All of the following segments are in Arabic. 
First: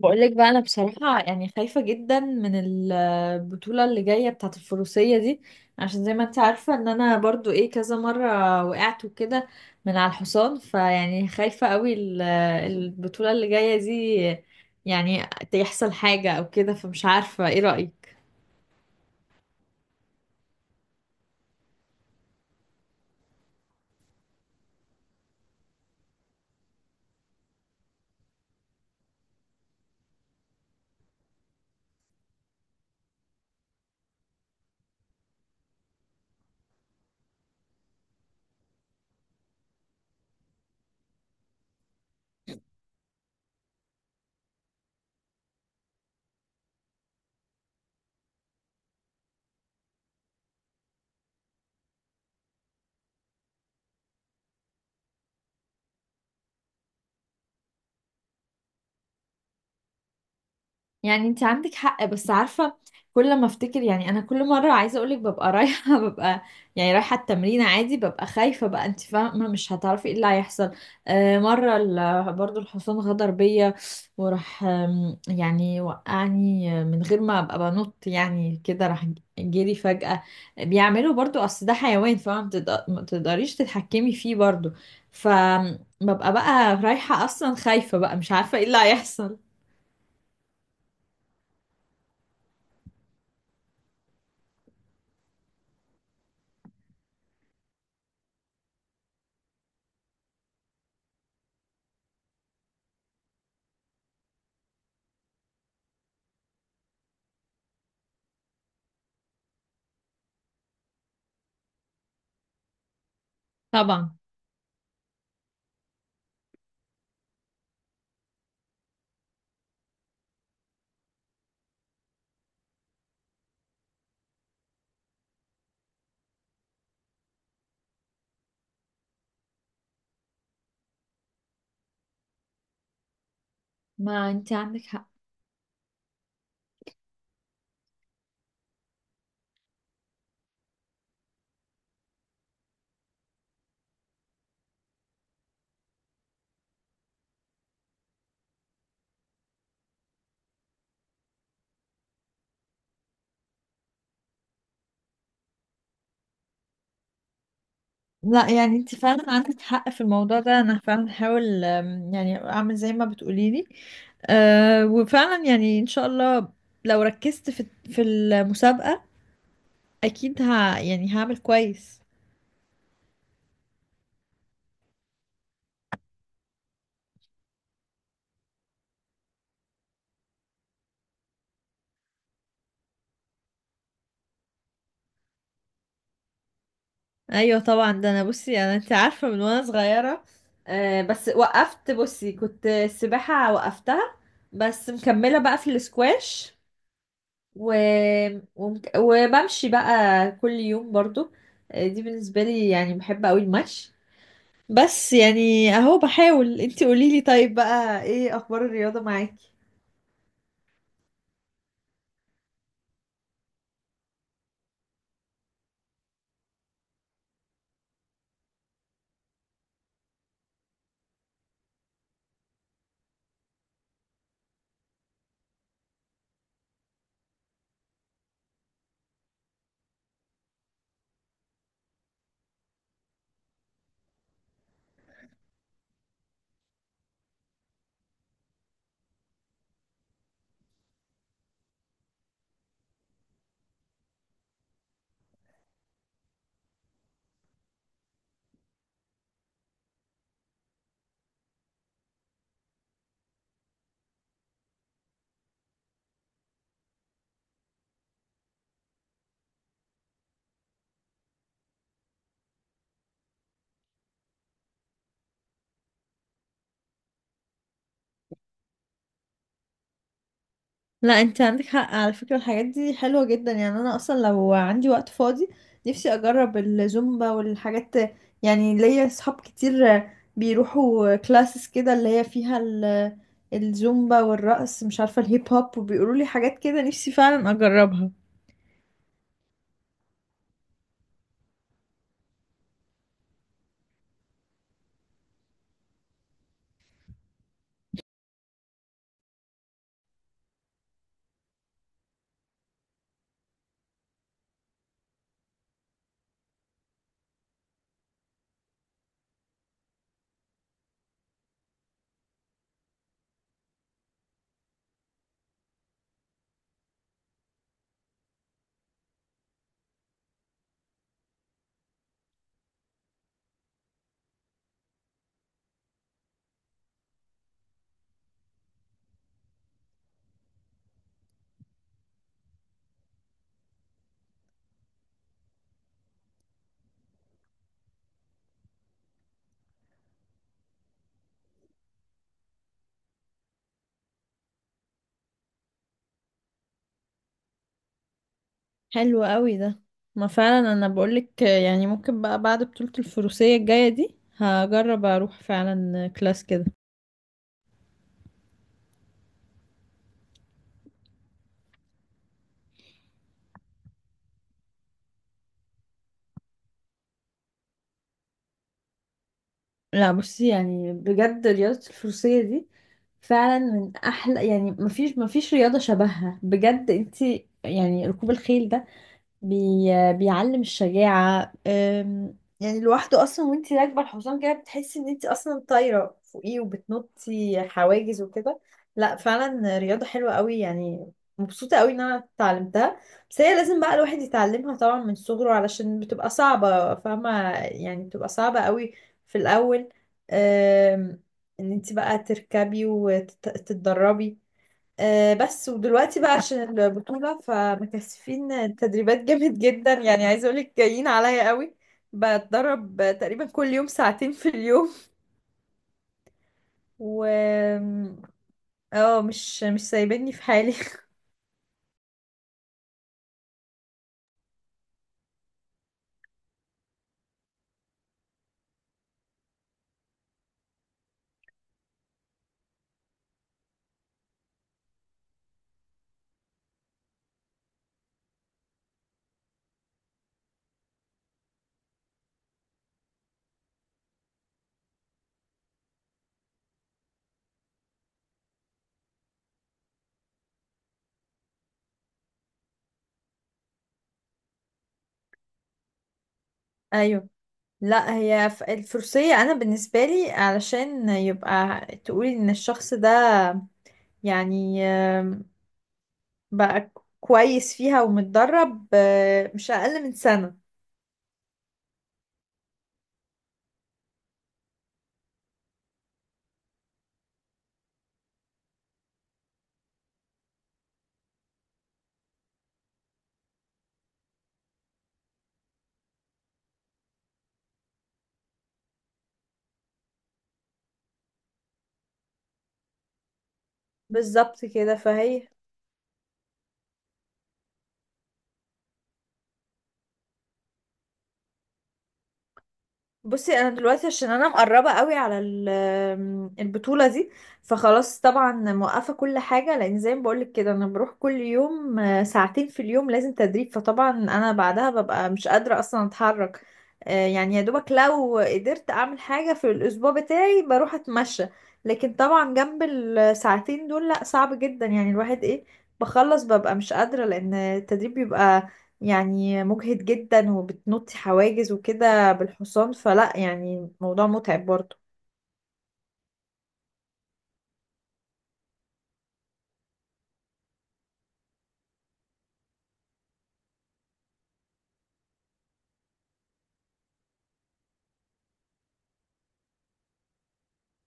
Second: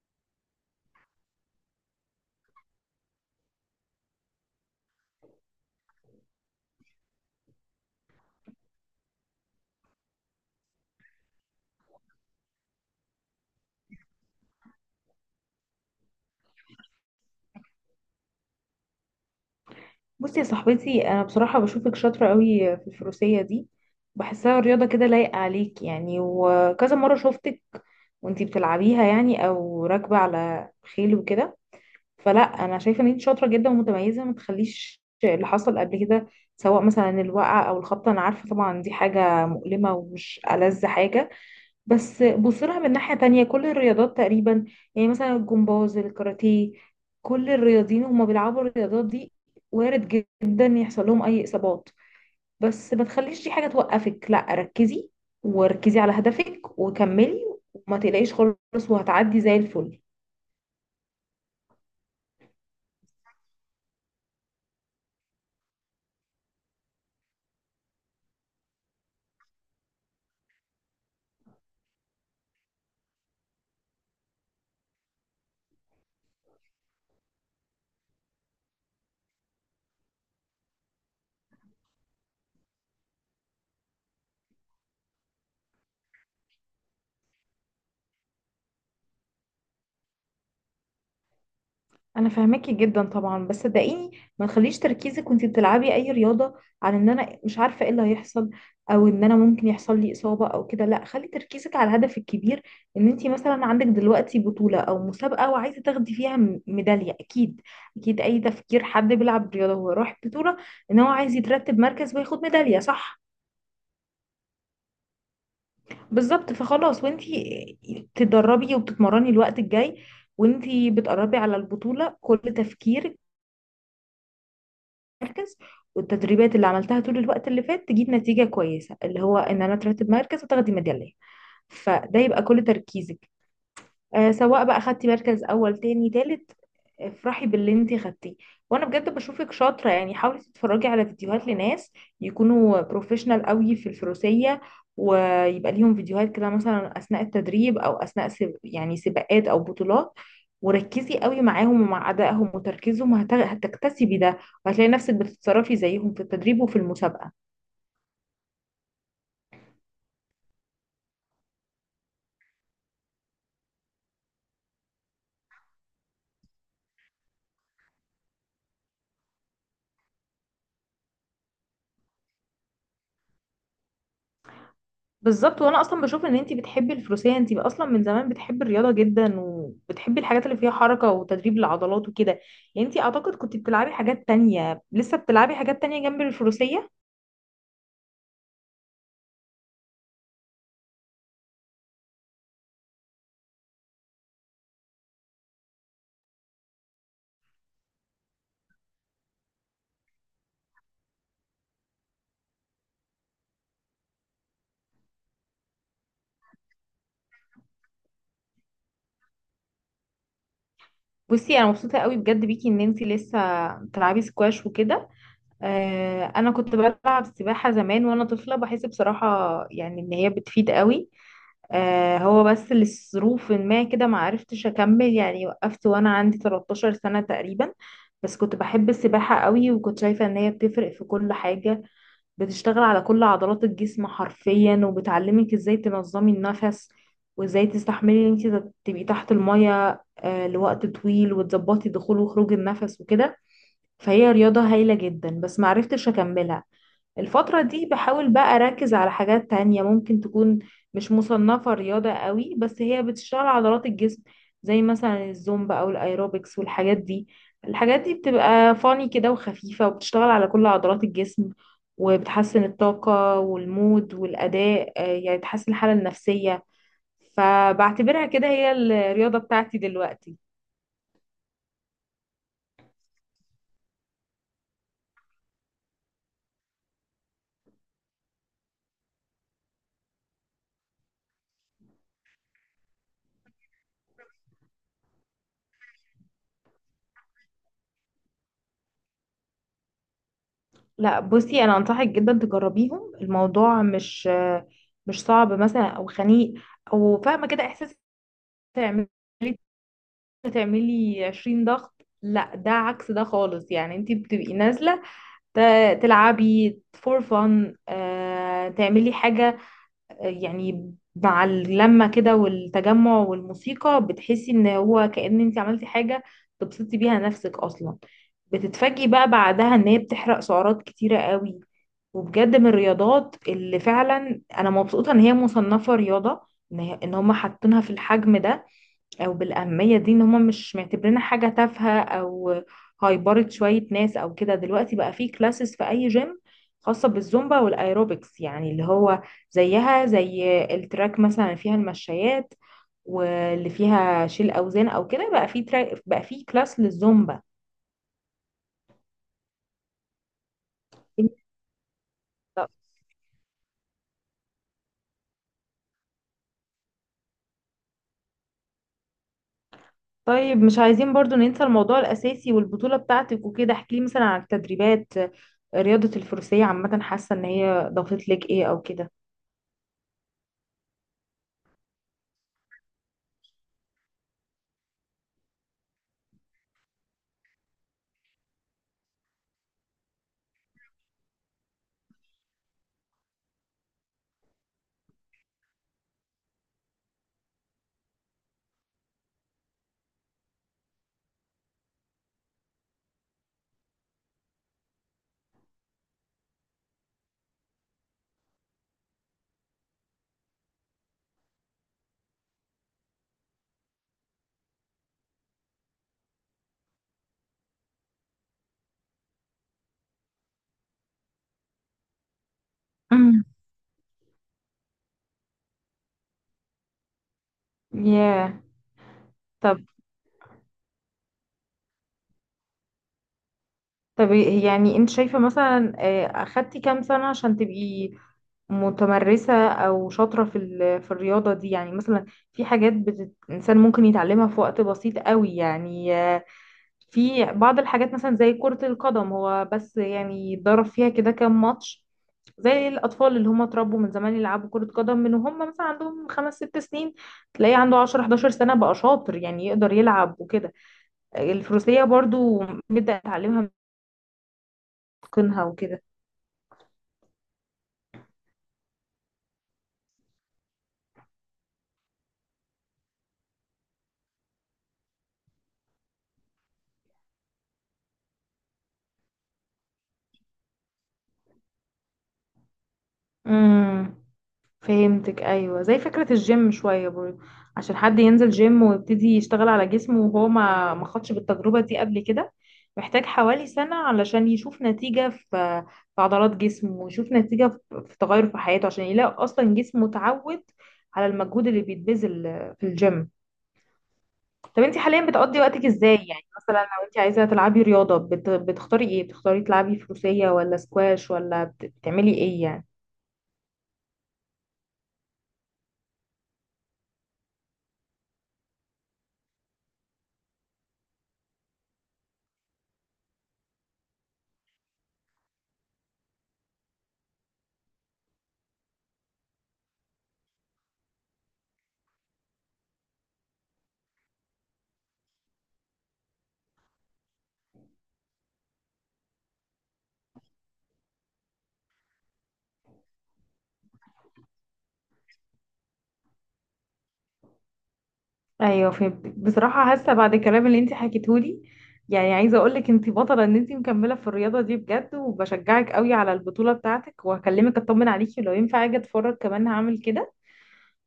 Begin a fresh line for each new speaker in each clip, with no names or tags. بقولك بقى، انا بصراحة يعني خايفة جدا من البطولة اللي جاية بتاعة الفروسية دي. عشان زي ما انت عارفة ان انا برضو ايه كذا مرة وقعت وكده من على الحصان. فيعني خايفة قوي البطولة اللي جاية دي يعني يحصل حاجة او كده. فمش عارفة، ايه رأيك؟
بصي يا صاحبتي، انا بصراحه بشوفك شاطره قوي في الفروسيه دي. بحسها رياضه كده لايقه عليك يعني، وكذا مره شفتك وانتي بتلعبيها يعني او راكبه على خيل وكده. فلا، انا شايفه ان انت شاطره جدا ومتميزه. ما تخليش اللي حصل قبل كده، سواء مثلا الوقعه او الخبطه، انا عارفه طبعا دي حاجه مؤلمه ومش ألذ حاجه، بس بص لها من ناحية تانية. كل الرياضات تقريبا، يعني مثلا الجمباز، الكاراتيه، كل الرياضيين هما بيلعبوا الرياضات دي، وارد جدا يحصل لهم أي إصابات، بس ما تخليش دي حاجة توقفك. لا، ركزي وركزي على هدفك وكملي، وما تقلقيش خالص وهتعدي زي الفل.
يعني انت عندك حق، بس عارفة، كل ما افتكر يعني انا كل مرة عايزة اقولك ببقى رايحة ببقى يعني رايحة التمرين عادي، ببقى خايفة بقى، انت فاهمة؟ مش هتعرفي ايه اللي هيحصل. آه، مرة برضو الحصان غدر بيا وراح، يعني وقعني من غير ما ابقى بنط، يعني كده راح جري فجأة. بيعملوا برضو، اصل ده حيوان، ما تقدريش تتحكمي فيه برضو. فببقى بقى رايحة اصلا خايفة بقى، مش عارفة ايه اللي هيحصل.
انا فاهماكي جدا طبعا، بس صدقيني ما تخليش تركيزك وانتي بتلعبي اي رياضه عن ان انا مش عارفه ايه اللي هيحصل، او ان انا ممكن يحصل لي اصابه او كده. لا، خلي تركيزك على الهدف الكبير، ان انتي مثلا عندك دلوقتي بطوله او مسابقه وعايزه تاخدي فيها ميداليه. اكيد اكيد اي تفكير حد بيلعب رياضه هو راح بطوله ان هو عايز يترتب مركز وياخد ميداليه، صح؟
طبعا.
بالظبط. فخلاص، وانتي تدربي وبتتمرني الوقت الجاي وانتي بتقربي على البطوله، كل تفكيرك مركز، والتدريبات اللي عملتها طول الوقت اللي فات تجيب نتيجة كويسة، اللي هو ان انا اترتب مركز وتاخدي ميدالية. فده يبقى كل تركيزك.
ما انت
سواء بقى
عندك
خدتي
حق.
مركز اول، تاني، تالت، افرحي باللي انتي خدتيه. وانا بجد بشوفك شاطره. يعني حاولي تتفرجي على فيديوهات لناس يكونوا بروفيشنال قوي في الفروسيه، ويبقى ليهم فيديوهات كده مثلا اثناء التدريب او اثناء يعني سباقات او بطولات، وركزي قوي معاهم ومع ادائهم وتركيزهم. هتكتسبي ده، وهتلاقي نفسك بتتصرفي زيهم في التدريب وفي المسابقه.
لا يعني انت فعلا عندك حق في الموضوع ده. انا فعلا هحاول، يعني اعمل زي ما بتقولي لي. أه، وفعلا يعني ان شاء الله لو ركزت في المسابقة اكيد ها يعني هعمل كويس.
بالظبط، وانا اصلا بشوف ان انتي بتحبي الفروسية. انتي اصلا من زمان بتحبي الرياضة جدا، وبتحبي الحاجات اللي فيها حركة وتدريب العضلات وكده. يعني انتي اعتقد كنت بتلعبي حاجات تانية، لسه بتلعبي حاجات تانية جنب الفروسية.
ايوه طبعا، ده انا بصي، انا انت عارفة من وانا صغيرة. أه، بس وقفت. بصي كنت السباحة وقفتها، بس مكملة بقى في الاسكواش. و... وبمشي بقى كل يوم برضو. دي بالنسبة لي يعني بحب قوي المشي. بس يعني اهو بحاول. انتي قوليلي، طيب بقى ايه اخبار الرياضة معاكي؟
بصي، انا مبسوطة قوي بجد بيكي ان انتي لسه بتلعبي سكواش وكده. انا كنت بلعب سباحة زمان وانا طفلة. بحس بصراحة يعني ان هي بتفيد قوي. هو بس لظروف ما كده ما عرفتش اكمل، يعني وقفت وانا عندي 13 سنة تقريبا. بس كنت بحب السباحة قوي، وكنت شايفة ان هي بتفرق في كل حاجة. بتشتغل على كل عضلات الجسم حرفيا، وبتعلمك ازاي تنظمي النفس، وازاي تستحملي ان انت تبقي تحت المية لوقت طويل، وتظبطي دخول وخروج النفس وكده. فهي رياضة هايلة جدا، بس ما عرفتش اكملها. الفترة دي بحاول بقى أركز على حاجات تانية ممكن تكون مش مصنفة رياضة قوي، بس هي بتشتغل عضلات الجسم، زي مثلا الزومبا أو الأيروبكس والحاجات دي. الحاجات دي بتبقى فاني كده وخفيفة، وبتشتغل على كل عضلات الجسم، وبتحسن الطاقة والمود والأداء، يعني بتحسن الحالة النفسية. فبعتبرها كده هي الرياضة بتاعتي دلوقتي.
لا انت عندك حق على فكرة، الحاجات دي حلوة جدا. يعني انا اصلا لو عندي وقت فاضي نفسي اجرب الزومبا والحاجات. يعني ليا اصحاب كتير بيروحوا كلاسز كده اللي هي فيها الزومبا والرقص، مش عارفة، الهيب هوب، وبيقولوا لي حاجات كده، نفسي فعلا اجربها.
لا، بصي، انا انصحك جدا تجربيهم. الموضوع مش صعب مثلا او خنيق، او فاهمه كده احساس تعملي تعملي 20 ضغط. لا، ده عكس ده خالص. يعني انت بتبقي نازله تلعبي فور فن، تعملي حاجه، يعني مع اللمة كده والتجمع والموسيقى بتحسي ان هو كأن انت عملتي حاجة تبسطي بيها نفسك اصلا. بتتفاجئي بقى بعدها ان هي بتحرق سعرات كتيرة قوي. وبجد من الرياضات اللي فعلا انا مبسوطة ان هي مصنفة رياضة، ان إن هما حاطينها في الحجم ده او بالاهميه دي، ان هم مش معتبرينها حاجه تافهه او هيبرد شويه ناس او كده. دلوقتي بقى في كلاسز في اي جيم خاصه بالزومبا والايروبكس، يعني اللي هو زيها زي التراك. مثلا فيها المشايات واللي فيها شيل اوزان او كده، بقى في تراك، بقى في كلاس للزومبا.
حلو قوي ده. ما فعلا انا بقولك، يعني ممكن بقى بعد بطولة الفروسية الجاية دي هجرب اروح فعلا كلاس كده.
طيب، مش عايزين برضو ننسى الموضوع الأساسي والبطولة بتاعتك وكده. احكيلي مثلا عن التدريبات. رياضة الفروسية عامة، حاسة ان هي ضافت لك ايه او كده؟
لا بصي يعني بجد رياضة الفروسية دي فعلا من احلى، يعني مفيش مفيش رياضة شبهها بجد. انتي يعني ركوب الخيل ده بي... بيعلم الشجاعة، يعني لوحده أصلا. وانتي راكبة الحصان كده بتحسي ان انتي أصلا طايرة فوقيه وبتنطي حواجز وكده. لا فعلا رياضة حلوة قوي يعني. مبسوطة قوي ان انا اتعلمتها. بس هي لازم بقى الواحد يتعلمها طبعا من صغره علشان بتبقى صعبة، فاهمة؟ يعني بتبقى صعبة قوي في الأول، أم... ان انتي بقى تركبي وتتدربي. بس ودلوقتي بقى عشان البطولة فمكثفين تدريبات جامد جدا، يعني عايزة اقولك جايين عليا قوي. بتدرب
امم.
تقريبا كل يوم ساعتين في اليوم. و
ياه.
اه مش
yeah.
مش سايبني في حالي.
طب يعني انت شايفة مثلا، اخدتي كام سنة عشان تبقي متمرسة او شاطرة في في الرياضة دي؟ يعني مثلا في حاجات الانسان ممكن يتعلمها في وقت بسيط قوي. يعني في بعض الحاجات مثلا زي كرة القدم، هو بس يعني اتدرب فيها كده كام ماتش، زي الأطفال اللي هم اتربوا من زمان يلعبوا كرة قدم من وهم مثلا عندهم خمس ست سنين، تلاقيه عنده 10 11 سنة بقى شاطر، يعني يقدر يلعب وكده. الفروسية برضو بدأ يتعلمها من تقنها وكده.
ايوه. لا هي الفروسية انا بالنسبة لي علشان يبقى تقولي ان الشخص ده يعني، بقى كويس فيها ومتدرب، مش اقل من سنة.
امم. فهمتك. ايوه، زي فكره الجيم شويه برضه. عشان حد ينزل جيم ويبتدي يشتغل على جسمه وهو ما خدش بالتجربه دي قبل كده، محتاج حوالي سنه علشان يشوف نتيجه في في عضلات جسمه، ويشوف نتيجه في تغير في حياته، عشان يلاقي اصلا جسمه اتعود على المجهود اللي بيتبذل في الجيم.
بالظبط
طب
كده
انت حاليا
فهي.
بتقضي وقتك ازاي؟ يعني مثلا لو انت عايزه تلعبي رياضه بتختاري ايه؟ بتختاري تلعبي فروسيه ولا سكواش ولا بتعملي ايه يعني؟
بصي انا دلوقتي عشان انا مقربه قوي على البطوله دي فخلاص طبعا موقفه كل حاجه. لان زي ما بقولك كده انا بروح كل يوم، ساعتين في اليوم لازم تدريب. فطبعا انا بعدها ببقى مش قادره اصلا اتحرك. يعني يا دوبك لو قدرت اعمل حاجه في الاسبوع بتاعي بروح اتمشى. لكن طبعا جنب الساعتين دول لا صعب جدا، يعني الواحد ايه، بخلص ببقى مش قادره لان التدريب بيبقى يعني مجهد جدا وبتنطي حواجز وكده بالحصان، فلا يعني موضوع متعب برضه.
ايوه فهمتك. بصراحه حاسه بعد الكلام اللي انت حكيتهولي، يعني عايزه اقول لك انت بطله، ان انت مكمله في الرياضه دي بجد. وبشجعك قوي على البطوله بتاعتك، وهكلمك اطمن عليكي، لو ينفع اجي اتفرج كمان هعمل كده.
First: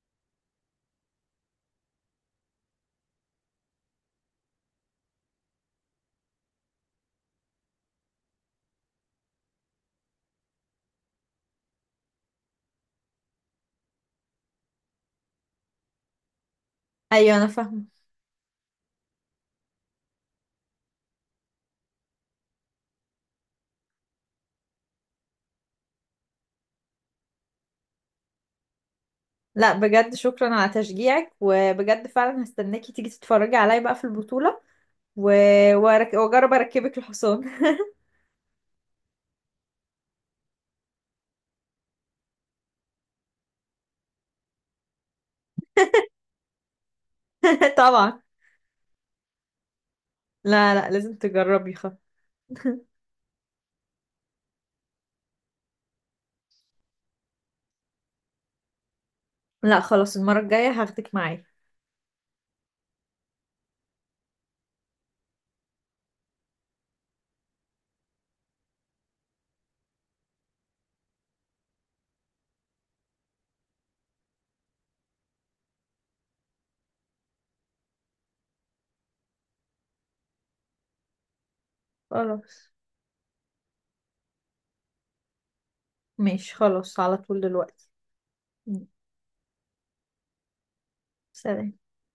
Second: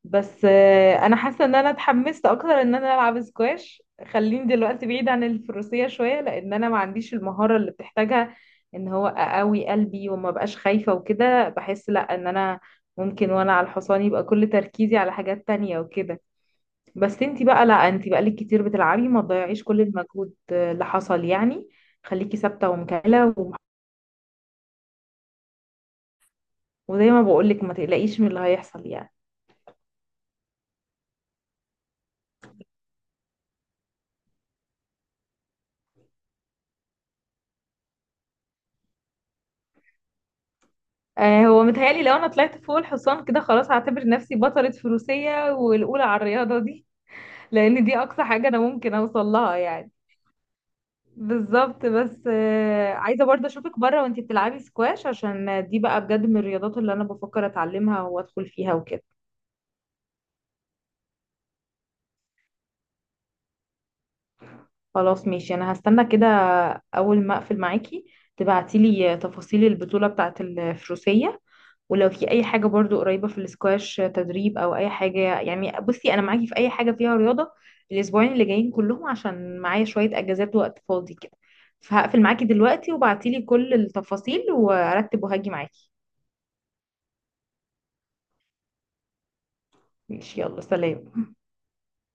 بس انا حاسه ان انا اتحمست اكتر ان انا العب سكواش. خليني دلوقتي بعيد عن الفروسيه شويه، لان انا ما عنديش المهاره اللي بتحتاجها ان هو اقوي قلبي وما بقاش خايفه وكده. بحس لا، ان انا ممكن وانا على الحصان يبقى كل تركيزي على حاجات تانية وكده. بس
ايوه
انتي
انا
بقى لا،
فاهمه.
انتي بقالك كتير بتلعبي، ما تضيعيش كل المجهود اللي حصل يعني. خليكي ثابته ومكمله وزي ما بقولك ما تقلقيش من اللي هيحصل يعني.
لا بجد شكرا على تشجيعك، وبجد فعلا هستناكي تيجي تتفرجي عليا بقى في البطولة. و... واجرب اركبك الحصان
هو متهيألي لو انا طلعت فوق الحصان كده خلاص هعتبر نفسي بطلة فروسية والاولى على الرياضة دي، لان دي
طبعا.
اقصى حاجة انا ممكن اوصل لها يعني.
لا لا لازم تجربي
بالظبط. بس عايزة برضه اشوفك بره وانتي بتلعبي سكواش، عشان دي بقى بجد من الرياضات اللي انا بفكر اتعلمها وادخل فيها وكده.
لا خلاص، المرة الجاية هاخدك معايا.
خلاص ماشي، انا هستنى كده. اول ما اقفل معاكي تبعتيلي تفاصيل البطولة بتاعة الفروسية. ولو في اي حاجة برضو قريبة في الاسكواش، تدريب او اي حاجة، يعني بصي انا معاكي في اي حاجة فيها رياضة. الاسبوعين اللي جايين كلهم عشان معايا شوية اجازات، وقت فاضي كده. فهقفل معاكي
خلاص
دلوقتي، وبعتيلي كل التفاصيل وارتب وهاجي معاكي.
ماشي، خلاص على طول دلوقتي.
ماشي، يلا سلام.
سلام.